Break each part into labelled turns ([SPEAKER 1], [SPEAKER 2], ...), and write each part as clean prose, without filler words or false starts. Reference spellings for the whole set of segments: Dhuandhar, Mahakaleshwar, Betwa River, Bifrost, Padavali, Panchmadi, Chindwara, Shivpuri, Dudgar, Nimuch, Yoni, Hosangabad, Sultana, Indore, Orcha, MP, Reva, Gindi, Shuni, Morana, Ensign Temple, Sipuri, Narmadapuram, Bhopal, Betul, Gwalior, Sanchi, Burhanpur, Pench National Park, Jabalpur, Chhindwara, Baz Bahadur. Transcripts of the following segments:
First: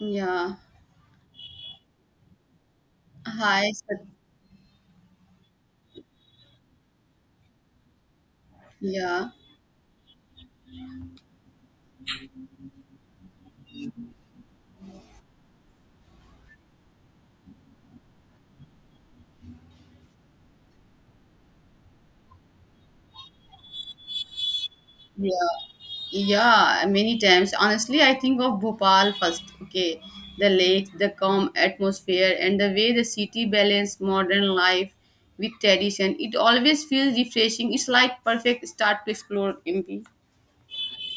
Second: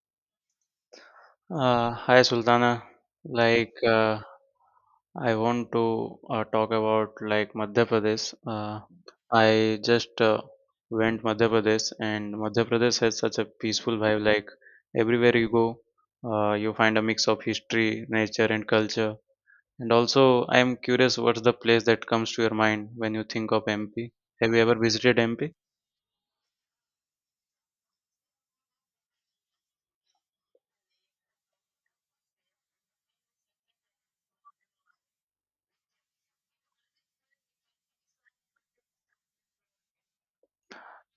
[SPEAKER 1] Yeah.
[SPEAKER 2] Hi Sultana.
[SPEAKER 1] Hi.
[SPEAKER 2] Like
[SPEAKER 1] Sat-
[SPEAKER 2] uh, I want to talk about like Madhya Pradesh.
[SPEAKER 1] Yeah.
[SPEAKER 2] I just went Madhya Pradesh, and Madhya Pradesh has such a peaceful vibe. Like everywhere you go, you find a mix of history, nature, and culture. And also, I am curious, what's the place that comes to your mind when you think of MP? Have you ever visited MP?
[SPEAKER 1] Yeah. Yeah, many times. Honestly, I think of Bhopal first. Okay. The lake, the calm atmosphere, and the way the city balances modern life with tradition. It always feels refreshing. It's like perfect start to explore MP.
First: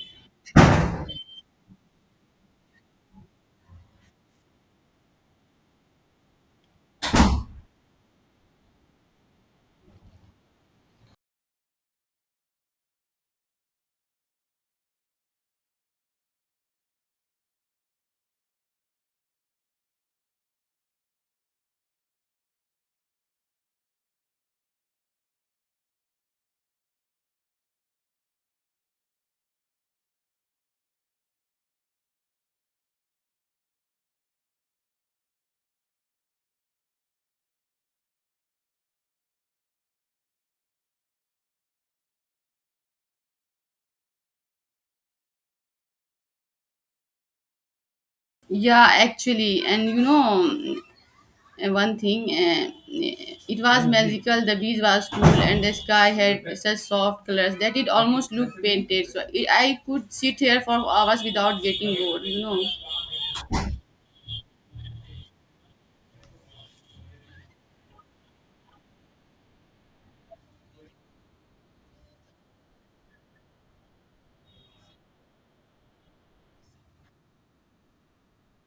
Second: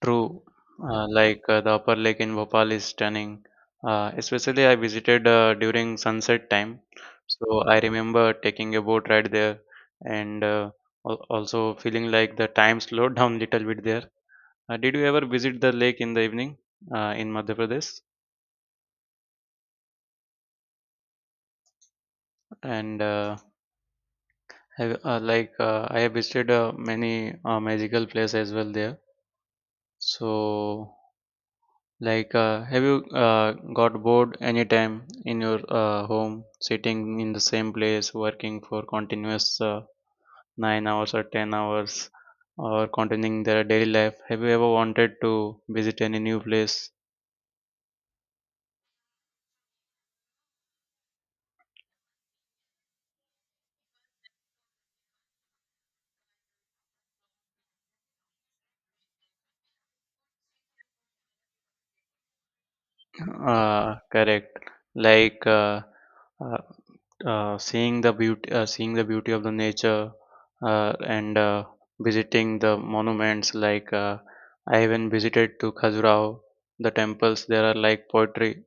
[SPEAKER 2] True, the upper lake in Bhopal is stunning. Especially, I visited during sunset time, so I remember taking a boat ride there and also feeling like the time slowed down little bit there. Did you ever visit the lake in the evening in Madhya Pradesh? And have, like I have visited many magical places as well there. So have you uh, got bored anytime in your home, sitting in the same place, working for continuous 9 hours or 10 hours, or continuing their daily life? Have you ever wanted to visit any new place?
[SPEAKER 1] Yeah, actually, and one thing, it was. Mhm. Magical, the breeze was cool and the sky had such soft colors that it almost looked painted, so I could sit here for hours without getting bored.
[SPEAKER 2] Correct. Like uh, uh, seeing the beauty of the nature, and visiting the monuments. I even visited to Khajuraho, the temples. There are like poetry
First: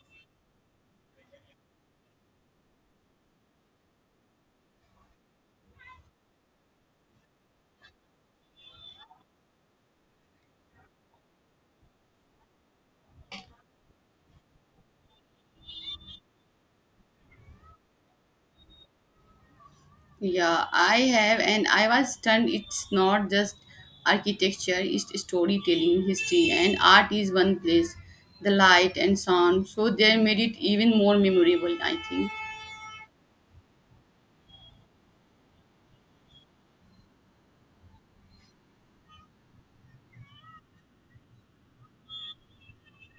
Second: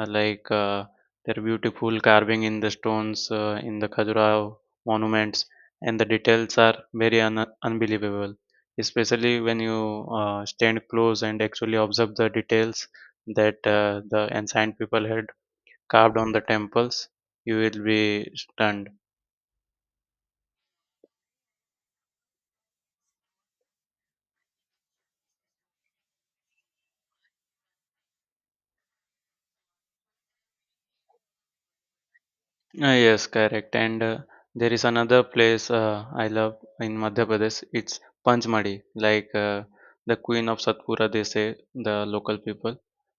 [SPEAKER 2] uh, like uh, their beautiful carving in the stones in the Khajuraho monuments, and the details are very unbelievable. Especially when you stand close and actually observe the details that the ancient people had carved on the temples, you will be stunned.
[SPEAKER 1] Yeah, I have, and I was stunned. It's not just architecture, it's storytelling, history and art is one place. The light and sound, so they made it even more memorable, I think.
[SPEAKER 2] Yes, correct. And there is another place I love in Madhya Pradesh. It's Panchmadi, the queen of Satpura, they say, the local people.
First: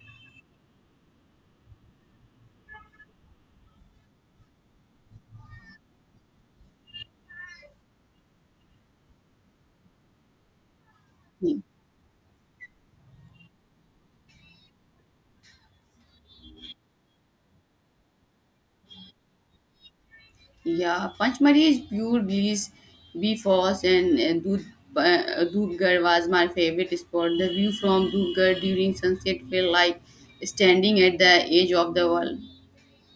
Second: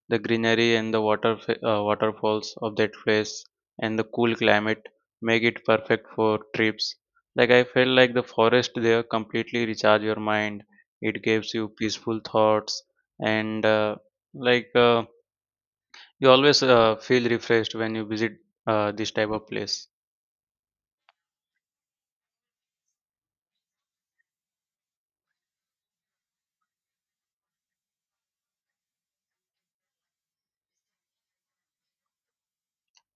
[SPEAKER 2] The greenery and the water waterfalls of that place and the cool climate make it perfect for trips. Like I felt like the forest there completely recharge your mind. It gives
[SPEAKER 1] Yeah.
[SPEAKER 2] you peaceful thoughts and like uh, you always feel refreshed when you visit this type of place.
[SPEAKER 1] Yeah, Panchmari is pure bliss. Bifrost and Dud, Dudgar was my favorite spot. The view from Dudgar during sunset felt like standing at the edge of the world.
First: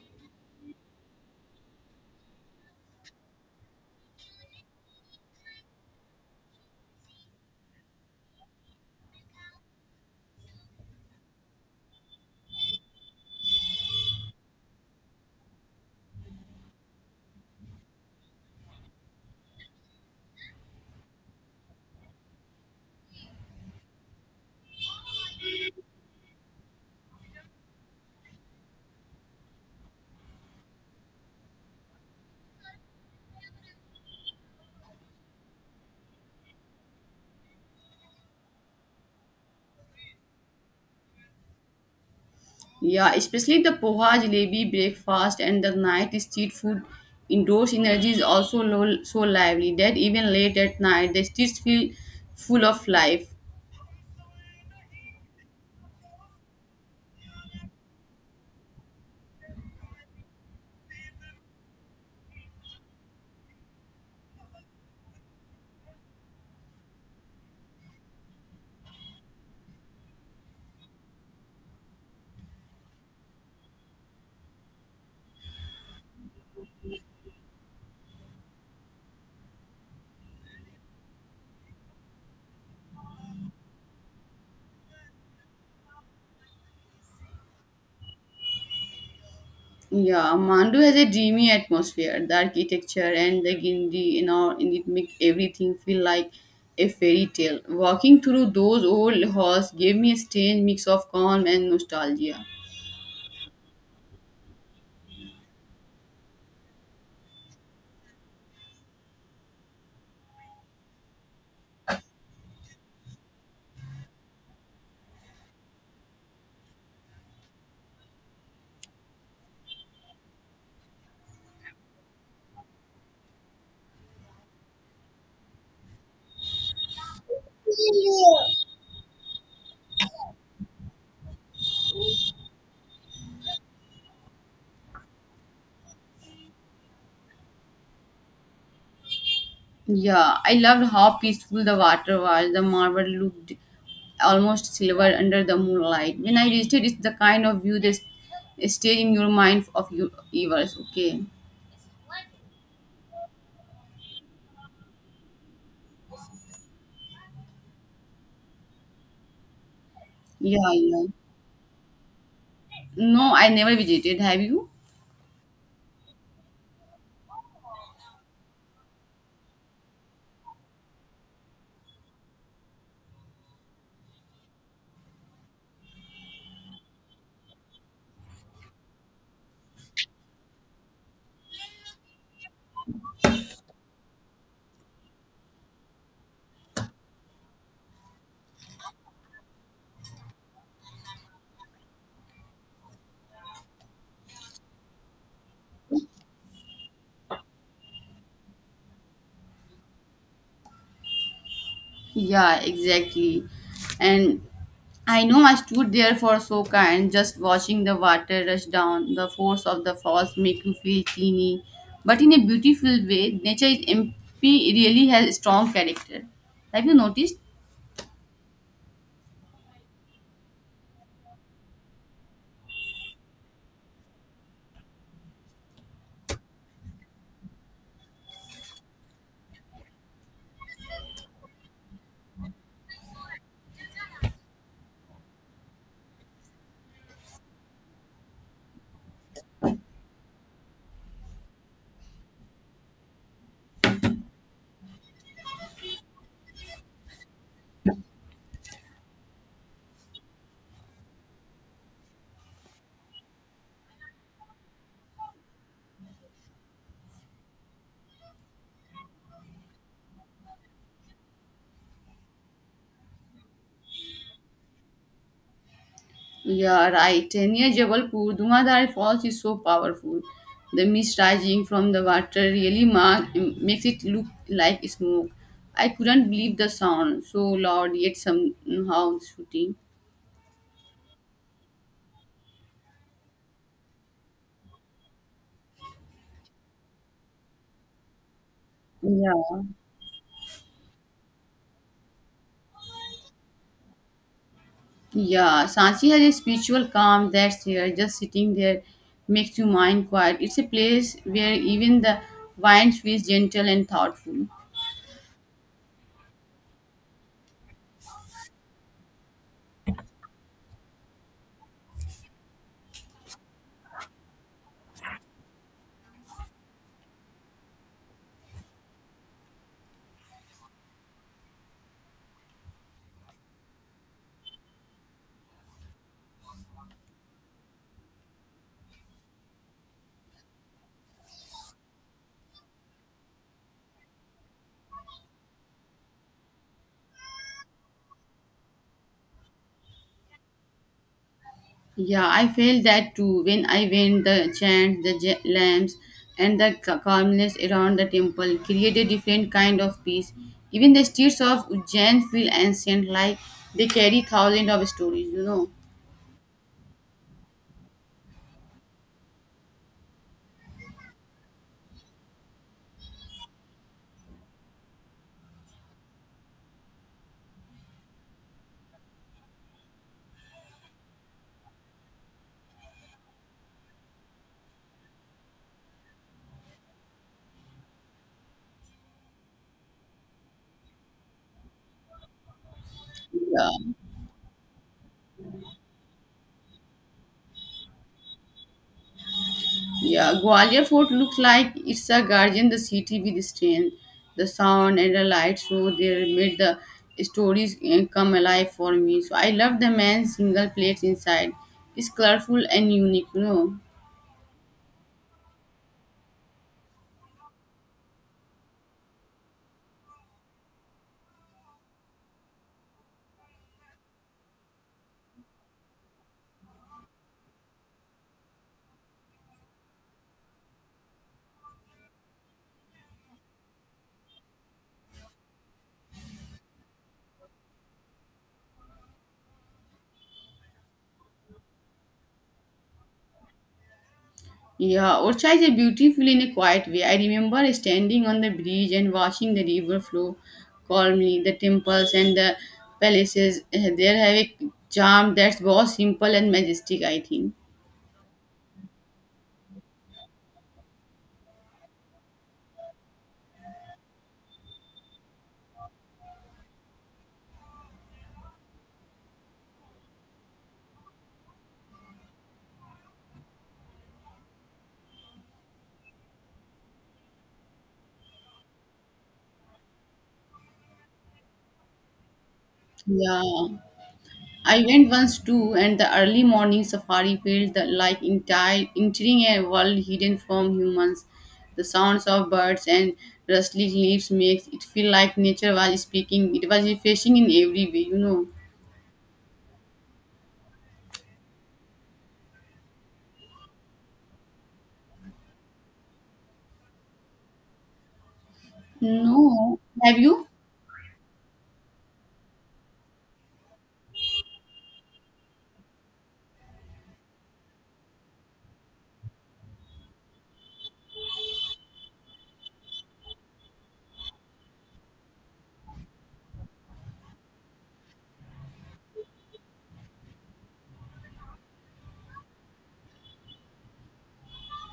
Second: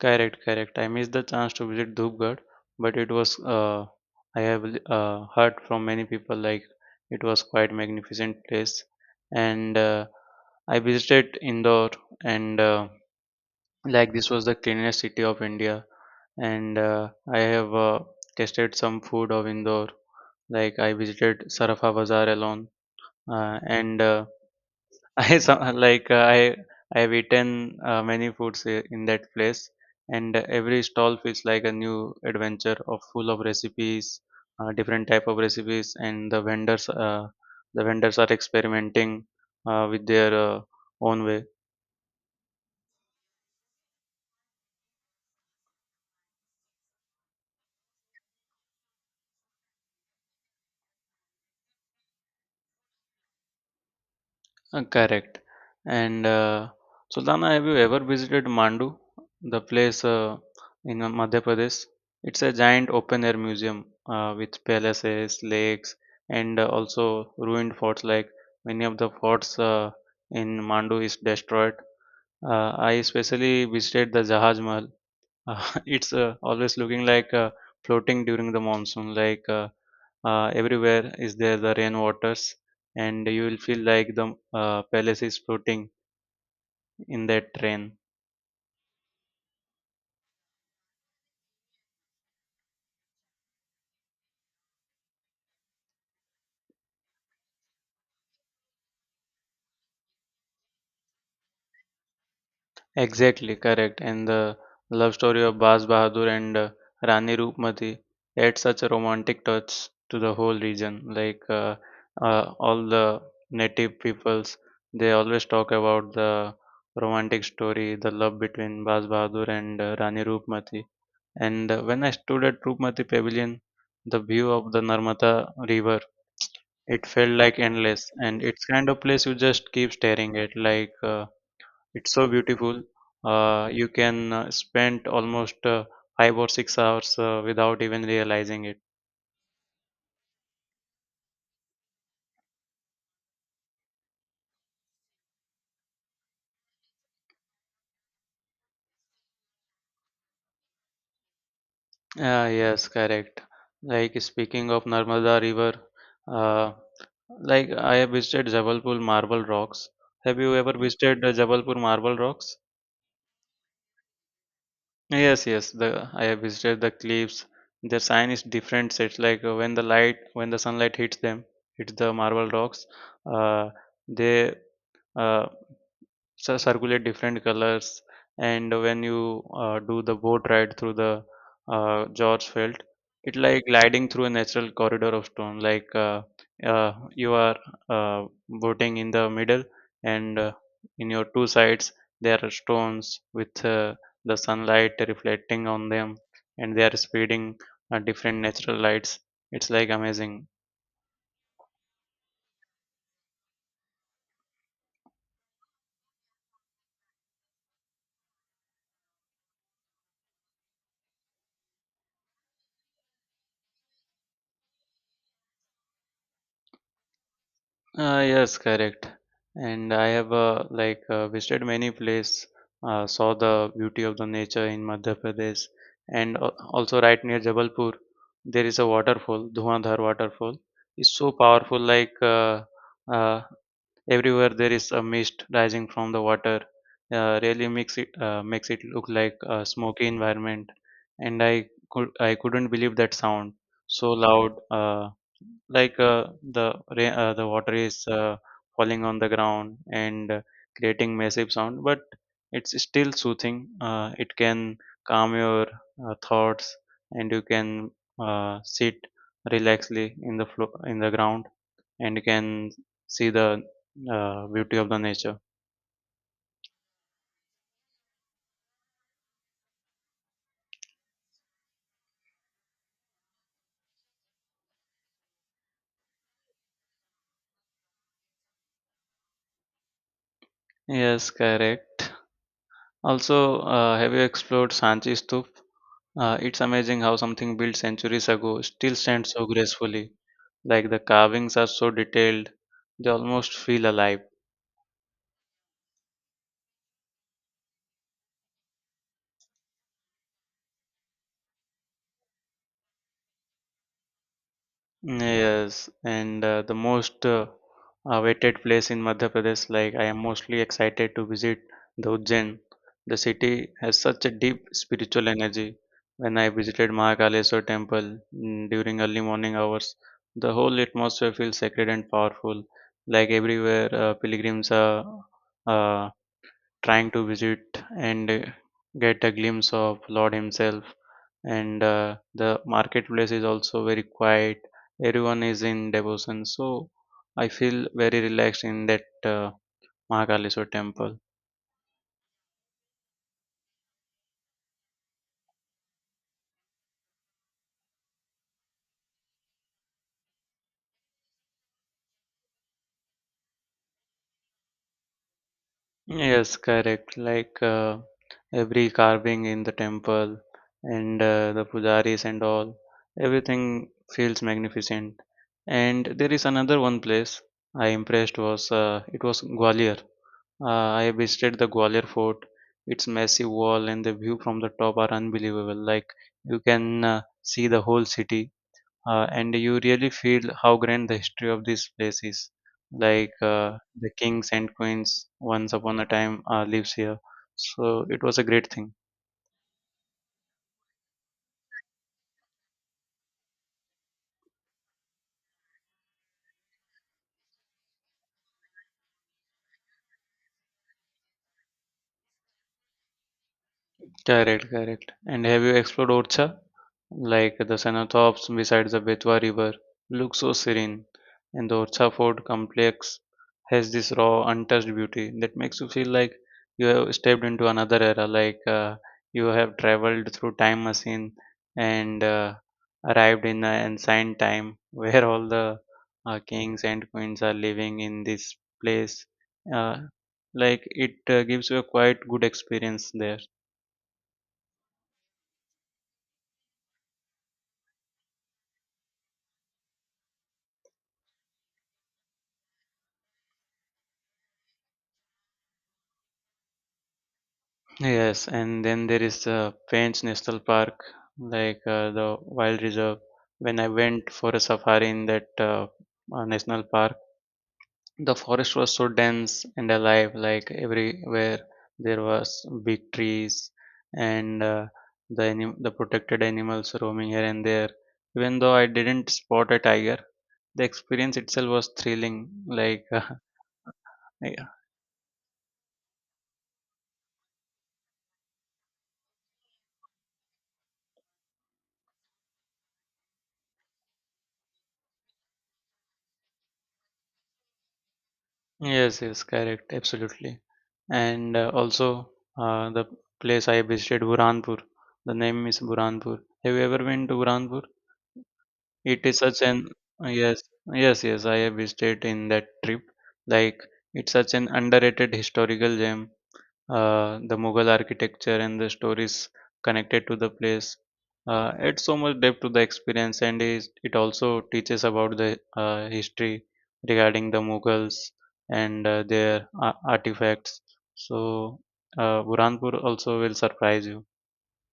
[SPEAKER 2] Correct, correct. I missed the chance to visit Dhupgarh, but it was I have heard from many people like it was quite magnificent place, and I visited Indore, and like this was the cleanest city of India, and I have tasted some food of Indore. Like I visited Sarafa Bazaar alone, and I some like uh, I I've eaten many foods in that place, and every stall feels like a new adventure of full of recipes, different type of recipes, and the vendors are experimenting with their own way.
[SPEAKER 1] Yeah, especially the poha jalebi breakfast and the night street food. Indoor energy is also lo- so lively that even late at night the streets feel full of life.
[SPEAKER 2] Correct. And Sultana, have you ever visited Mandu, the place in Madhya Pradesh? It's a giant open air museum with palaces, lakes, and also ruined forts. Like many of the forts in Mandu is destroyed. I especially visited the Jahaj Mahal, it's always looking like floating during the monsoon. Everywhere is there the rain waters, and you will feel like the palace is floating in that rain.
[SPEAKER 1] Yeah, Mandu has a dreamy atmosphere. The architecture and the Gindi and all, and it make everything feel like a fairy tale. Walking through those old halls gave me a strange mix of calm and nostalgia.
[SPEAKER 2] Exactly correct. And the love story of Baz Bahadur and Rani Roopmati adds such a romantic touch to the whole region. All the native peoples, they always talk about the romantic story, the love between Baz Bahadur and Rani Roopmati. And when I stood at Rupmati Pavilion, the view of the Narmada River, it felt like endless. And it's kind of place you just keep staring at. It's so beautiful. You can spend almost 5 or 6 hours without even realizing it.
[SPEAKER 1] Yeah, I loved how peaceful the water was. The marble looked almost silver under the moonlight. When I reached it, it's the kind of view that stays in your mind of your years. Okay.
[SPEAKER 2] Ah, yes, correct. Like speaking of Narmada River, uh, I have visited Jabalpur Marble Rocks. Have you
[SPEAKER 1] Yeah,
[SPEAKER 2] ever
[SPEAKER 1] yeah.
[SPEAKER 2] visited Jabalpur Marble Rocks?
[SPEAKER 1] No, I never visited. Have you?
[SPEAKER 2] Yes, yes. The I have visited the cliffs. Their sign is different. It's like when the light, when the sunlight hits them, hits the marble rocks. Uh, they uh, circulate different colors and when you do the boat ride through the George Felt, it like gliding through a natural corridor of stone. You are boating in the middle, and in your two sides there are stones with the sunlight reflecting on them, and they are spreading different natural lights. It's like amazing.
[SPEAKER 1] Yeah, exactly. And I know I stood there for so kind, just watching the water rush down. The force of the falls make you feel teeny, but in a beautiful way. Nature is MP really has a strong character. Have you noticed?
[SPEAKER 2] Yes, correct. And I have visited many places, saw the beauty of the nature in Madhya Pradesh, and also right near Jabalpur, there is a waterfall, Dhuandhar waterfall. It's so powerful, uh, everywhere there is a mist rising from the water really makes it look like a smoky environment and I couldn't believe that sound so loud like uh, the the water is falling on the ground and creating massive sound but it's still soothing. It can calm your thoughts and you can sit relaxedly in the in the ground and you can see the beauty of the nature.
[SPEAKER 1] Yeah, right. And near Jabalpur, Dhumadhar Falls is so powerful. The mist rising from the water really mark, makes it look like smoke. I couldn't believe the sound, so loud yet somehow shooting.
[SPEAKER 2] Yes, correct. Also, have you explored Sanchi Stup? It's amazing how something built centuries ago still stands
[SPEAKER 1] Yeah.
[SPEAKER 2] so gracefully. Like the carvings are so detailed, they almost feel alive.
[SPEAKER 1] Yeah, Sanchi has a spiritual calm that's here, just sitting there makes your mind quiet. It's a place where even the wind feels gentle and thoughtful.
[SPEAKER 2] Yes, and the most awaited place in Madhya Pradesh, like I am mostly excited to visit the Ujjain. The city has such a deep spiritual energy. When I visited Mahakaleshwar temple during early morning hours, the whole atmosphere feels sacred and powerful. Like everywhere, pilgrims are uh, trying to visit and get a glimpse of Lord Himself and the marketplace is also very quiet. Everyone is in devotion, so I feel very relaxed in that mahakaleshwar temple.
[SPEAKER 1] Yeah, I felt that too when I went the chant, the j- lamps, and the ca- calmness around the temple created a different kind of peace. Even the streets of Ujjain feel ancient, like they carry thousands of stories.
[SPEAKER 2] Yes, correct. Every carving in the temple and the pujaris and all, everything feels magnificent. And there is another one place I impressed was it was Gwalior. Uh, I visited the Gwalior fort. Its massive wall and the view from the top are unbelievable. Like you can see the whole city and you really feel how grand the history of this place is.
[SPEAKER 1] Yeah.
[SPEAKER 2] The kings and queens once upon a time lives here, so it was a great thing.
[SPEAKER 1] Yeah, Gwalior Fort looks like it's a guardian the city with strength, the sound and the light. So they made the stories eh, come alive for me. So I love the man's single plates inside. It's colorful and unique.
[SPEAKER 2] Correct, correct. And have you explored Orcha? Like the cenotaphs beside the Betwa River look so serene, and the Orcha Fort complex has this raw, untouched beauty that makes you feel like you have stepped into another era, you have traveled through time machine and arrived in an ancient time where all the kings and queens are living in this place. Uh, it gives you a quite good experience there.
[SPEAKER 1] Yeah, Orcha is a beautiful in a quiet way. I remember standing on the bridge and watching the river flow calmly. The temples and the palaces eh, there have a charm that's both simple and majestic, I think.
[SPEAKER 2] Yes, and then there is the Pench National Park, the wild reserve. When I went for a safari in that national park, the forest was so dense and alive, like everywhere there was big trees and the protected animals roaming here and there. Even though I didn't spot a tiger, the experience itself was thrilling. Like
[SPEAKER 1] Yeah. I went once too, and the early morning safari felt the- like entire entering a world hidden from humans. The sounds of birds and rustling leaves makes it feel like nature was speaking. It was refreshing in every way.
[SPEAKER 2] Yes, yes, correct, absolutely. And also, the place I visited, Burhanpur. The name is Burhanpur. Have you ever been to Burhanpur? It is such
[SPEAKER 1] No,
[SPEAKER 2] an
[SPEAKER 1] have you?
[SPEAKER 2] Yes, yes, yes. I have visited in that trip. Like it's such an underrated historical gem. The Mughal architecture and the stories connected to the place. Adds so much depth to the experience, and it also teaches about the history regarding the Mughals and artifacts. So, Burhanpur also will surprise you.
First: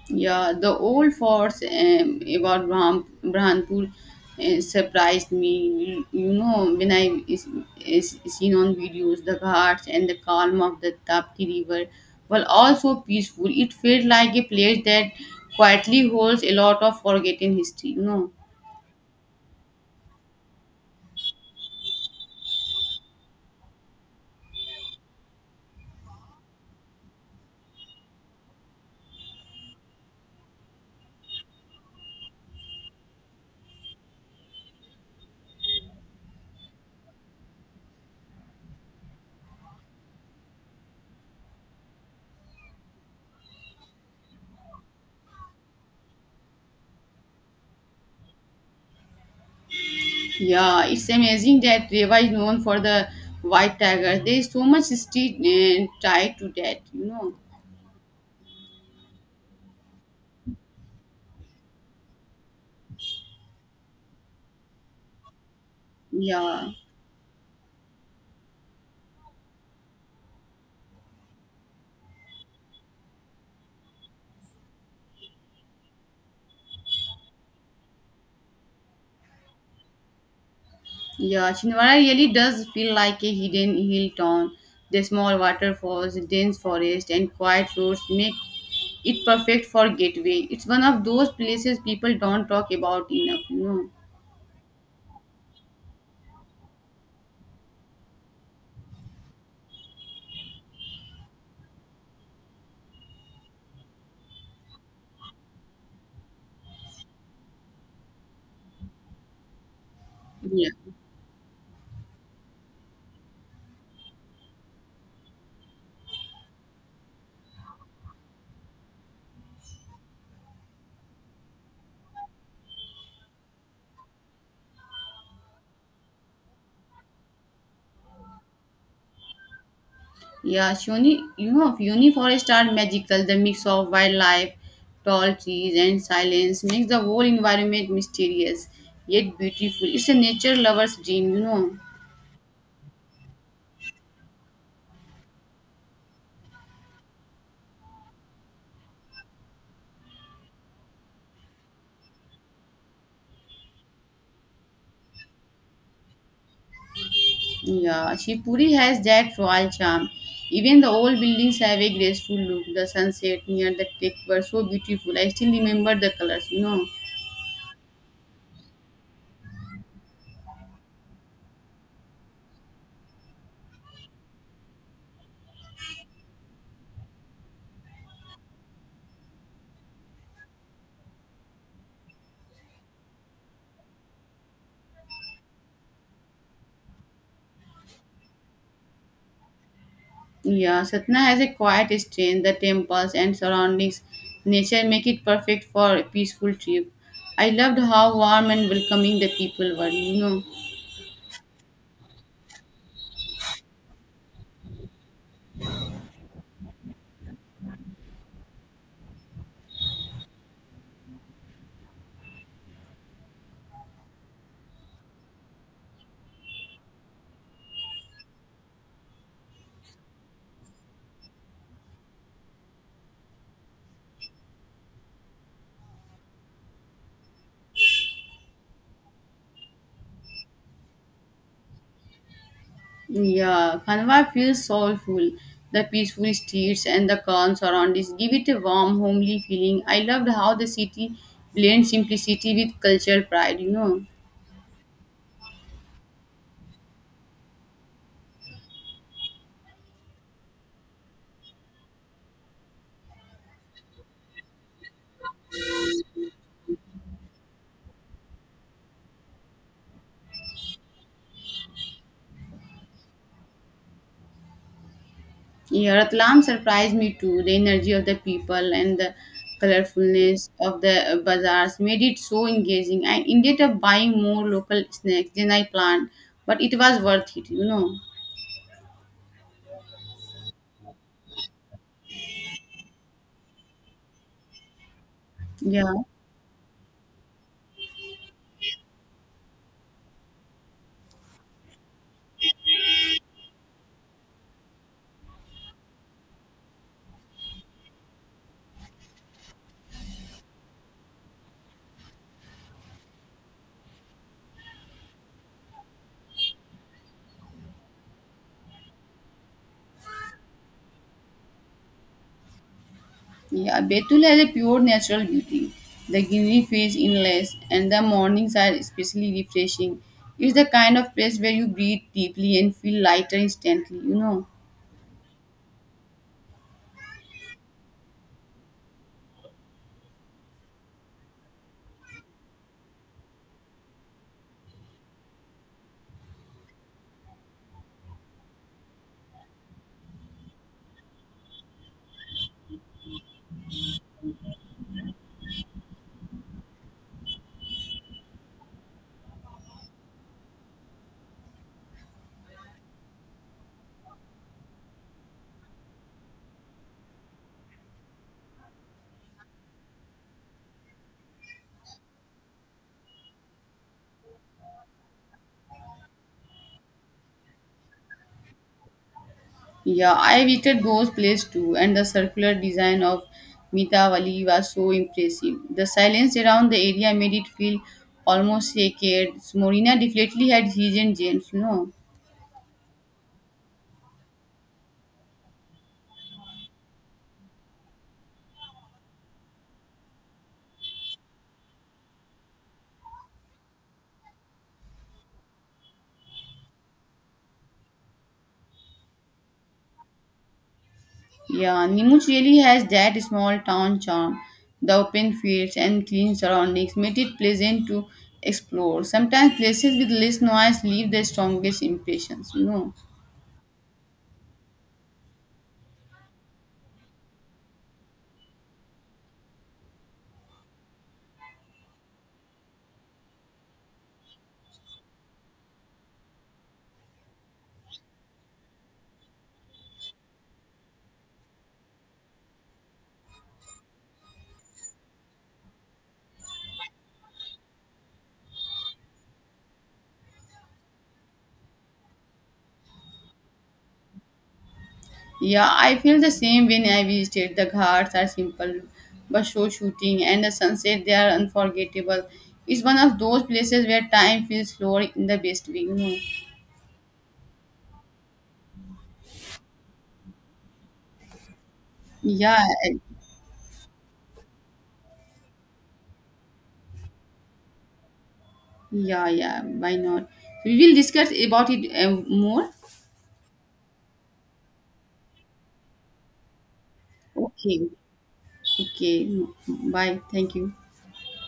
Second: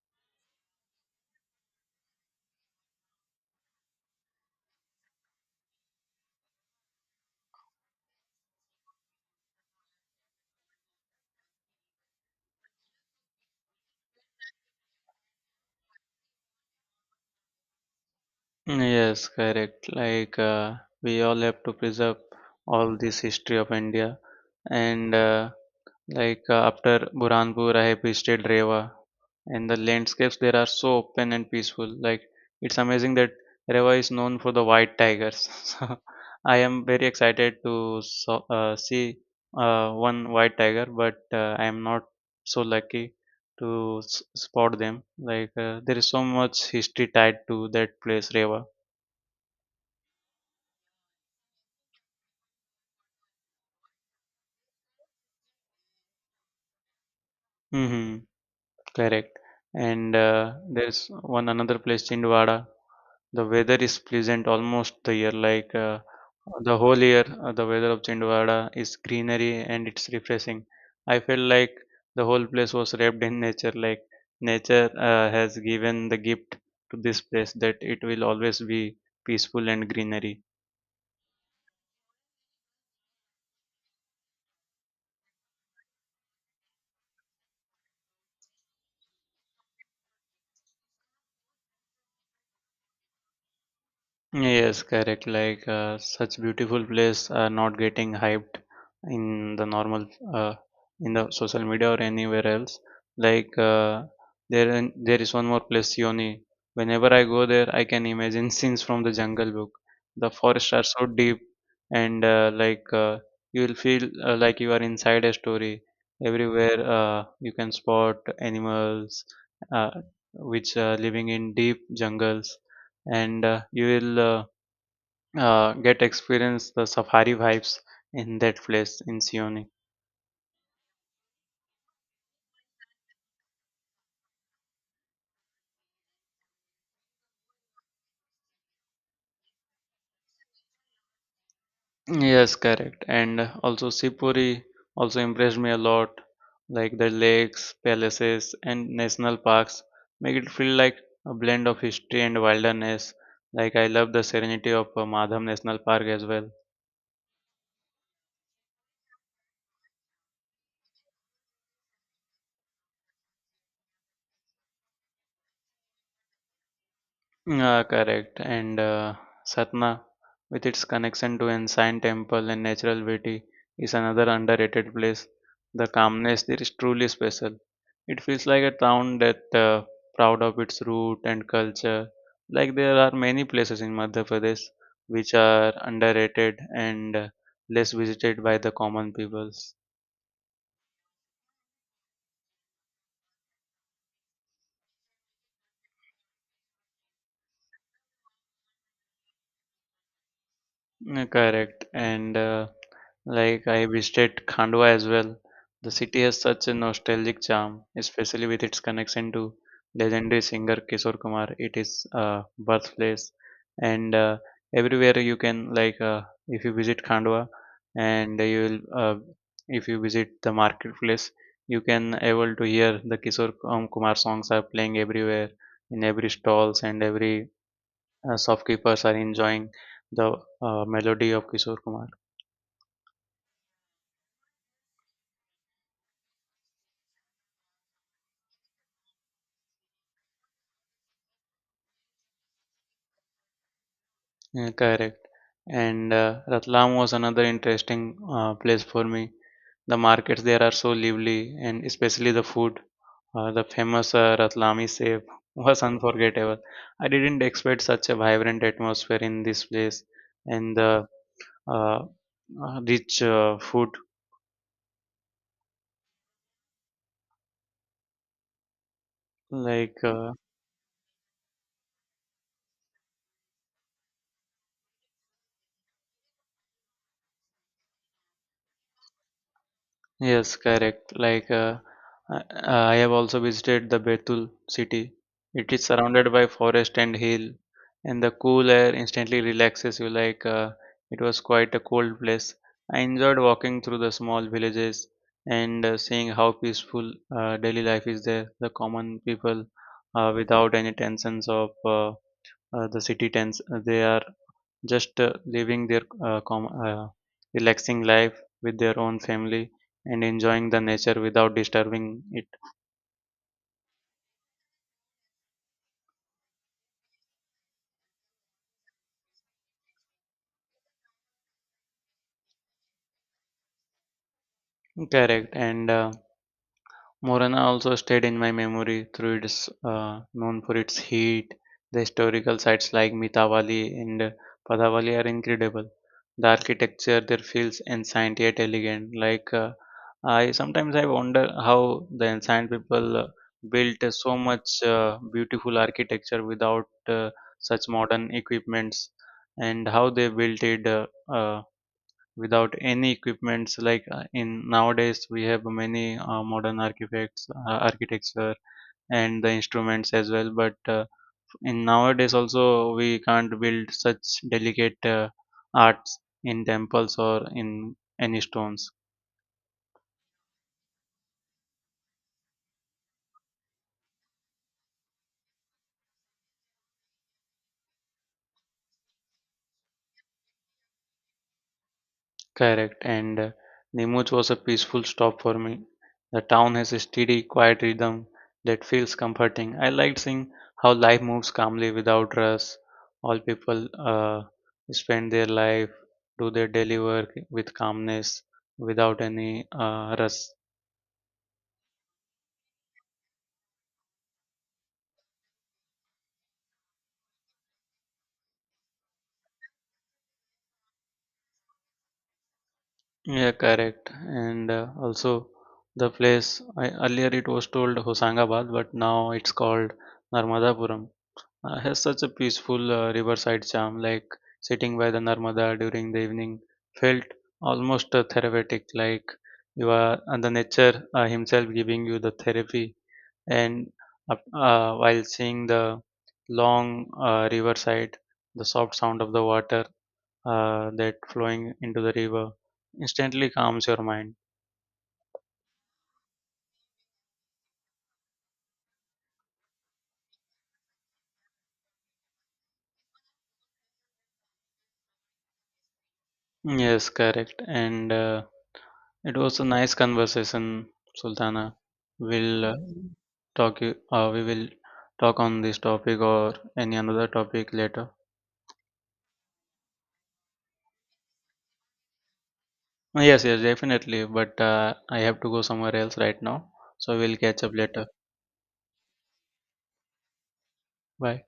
[SPEAKER 1] Yeah, the old forts about Braham, Brahmanpur surprised me. You know, when I is seen on videos, the ghats and the calm of the Tapti River were also peaceful. It felt like a place that quietly holds a lot of forgotten history. You know,
[SPEAKER 2] Yes, correct. We all have to preserve all this history of India, and after Burhanpur, I have visited Rewa, and the landscapes there are so open and peaceful. Like it's amazing that Rewa is known for the white tigers. So I am very excited to so, see one white tiger, but I am not so lucky to spot them. There is so much history tied to that place, Rewa.
[SPEAKER 1] yeah, it's amazing that Reva is known for the white tiger. There is so much history tied to that. You know,
[SPEAKER 2] Mhm. Correct. And there's one another place, Chindwara. The weather is pleasant almost the year.
[SPEAKER 1] yeah.
[SPEAKER 2] The whole year, the weather of Chindwara is greenery and it's refreshing. I felt like the whole place was wrapped in nature. Like nature has given the gift to this place that it will always be peaceful and greenery.
[SPEAKER 1] Yeah, Chhindwara really does feel like a hidden hill town. The small waterfalls, dense forest, and quiet roads make it perfect for getaway. It's one of those places people don't talk about enough, you know.
[SPEAKER 2] Yes, correct. Such beautiful place are not getting hyped in the normal uh, in the social media or anywhere else. Like uh, there is one more place, Yoni. Whenever I go there, I can imagine scenes from the Jungle Book. The
[SPEAKER 1] Yeah.
[SPEAKER 2] forests are so deep, and you will feel like you are inside a story. Everywhere you can spot animals uh, which are living in deep jungles, and you will get experience the safari vibes in that place in Sioni.
[SPEAKER 1] Yeah, Shuni, you know, Uni forests are magical. The mix of wildlife, tall trees, and silence makes the whole environment mysterious yet beautiful. It's a nature lover's dream, you know.
[SPEAKER 2] Yes, correct. And also Sipuri also impressed me a lot. Like the lakes, palaces, and national parks make it feel like a blend of history and wilderness. Like I love the serenity of Madham National Park as well.
[SPEAKER 1] Yeah, Shivpuri has that royal charm. Even the old buildings have a graceful look. The sunset near the lake were so beautiful. I still remember the colors, you know.
[SPEAKER 2] Yeah, correct. And Satna, with its connection to Ensign Temple and natural beauty, is another underrated place. The calmness there is truly special. It feels like a town that proud of its root and culture. Like there are many places in Madhya Pradesh which are underrated and less visited by the common peoples.
[SPEAKER 1] Yeah, Satna has a quiet strength. The temples and surroundings, nature make it perfect for a peaceful trip. I loved how warm and welcoming the people were, you know.
[SPEAKER 2] Mm, correct. And like I visited Khandwa as well. The city has such a nostalgic charm, especially with its connection to legendary singer Kishore Kumar. It is birthplace, and everywhere you can if you visit Khandwa, and you will if you visit the marketplace, you can able to hear the Kishore Kumar songs are playing everywhere in every stalls and every shopkeepers are enjoying the melody of Kishore Kumar.
[SPEAKER 1] Yeah, Kanwa feels soulful. The peaceful streets and the calm surroundings give it a warm, homely feeling. I loved how the city blends simplicity with cultural pride, you know.
[SPEAKER 2] Yeah, correct. And Ratlam was another interesting place for me. The markets there are so lively, and especially the food. The famous Ratlami Sev was unforgettable. I didn't expect such a vibrant atmosphere in this place, and the uh, rich food
[SPEAKER 1] Yeah, Ratlam surprised me too. The energy of the people and the
[SPEAKER 2] like uh,
[SPEAKER 1] colorfulness of the bazaars made it so engaging. I ended up buying more local snacks than I planned, but it was worth it, you know.
[SPEAKER 2] Yes, correct. I have also visited the Betul city. It is
[SPEAKER 1] Yeah.
[SPEAKER 2] surrounded by forest and hill, and the cool air instantly relaxes you. It was quite a cold place. I enjoyed walking through the small villages and seeing how peaceful daily life is there. The common people, without any tensions of the city tens, they are just living their relaxing life with their own family and enjoying the nature without disturbing it.
[SPEAKER 1] Yeah, Betul has a pure natural beauty. The greenery feels endless, and the mornings are especially refreshing. It's the kind of place where you breathe deeply and feel lighter instantly, you know.
[SPEAKER 2] Correct, and Morana also stayed in my memory through its known for its heat. The historical sites like Mitavali and Padavali are incredible. The architecture there feels ancient yet elegant. I sometimes I wonder how the ancient people built so much beautiful architecture without such modern equipments, and how they built it. Without any equipments in nowadays we have many modern architects architecture and the instruments as well but in nowadays also we can't build such delicate arts in temples or in any stones.
[SPEAKER 1] Yeah, I visited those places too, and the circular design of Mitavali was so impressive. The silence around the area made it feel almost sacred. Morina definitely had his and James, you know.
[SPEAKER 2] Correct, and Nemoch was a peaceful stop for me. The town has a steady, quiet rhythm that feels comforting. I liked seeing how life moves calmly without rush. All people spend their life, do their daily work with calmness, without any rush.
[SPEAKER 1] Yeah, Nimuch really has that small town charm. The open fields and clean surroundings make it pleasant to explore. Sometimes places with less noise leave the strongest impressions, you know.
[SPEAKER 2] Yeah, correct. And also, the place I, earlier it was told Hosangabad, but now it's called Narmadapuram has such a peaceful riverside charm, like sitting by the Narmada during the evening felt almost therapeutic, like you are and the nature himself giving you the therapy, and while seeing the long riverside, the soft sound of the water that flowing into the river instantly calms your mind.
[SPEAKER 1] Yeah, I feel the same when I visited. The ghats are simple, but show shooting and the sunset they are unforgettable. It's one of those places where time feels slower in the best way, you know.
[SPEAKER 2] Yes, correct, and it was a nice conversation, Sultana.
[SPEAKER 1] Yeah,
[SPEAKER 2] We'll uh, we will talk on this topic or any another topic later.
[SPEAKER 1] yeah, yeah. Why not? We will discuss about it more.
[SPEAKER 2] Yes, yes, definitely. But I have to go somewhere else right now, so we'll catch up
[SPEAKER 1] Okay.
[SPEAKER 2] later.
[SPEAKER 1] Okay, no, bye. Thank you.
[SPEAKER 2] Bye.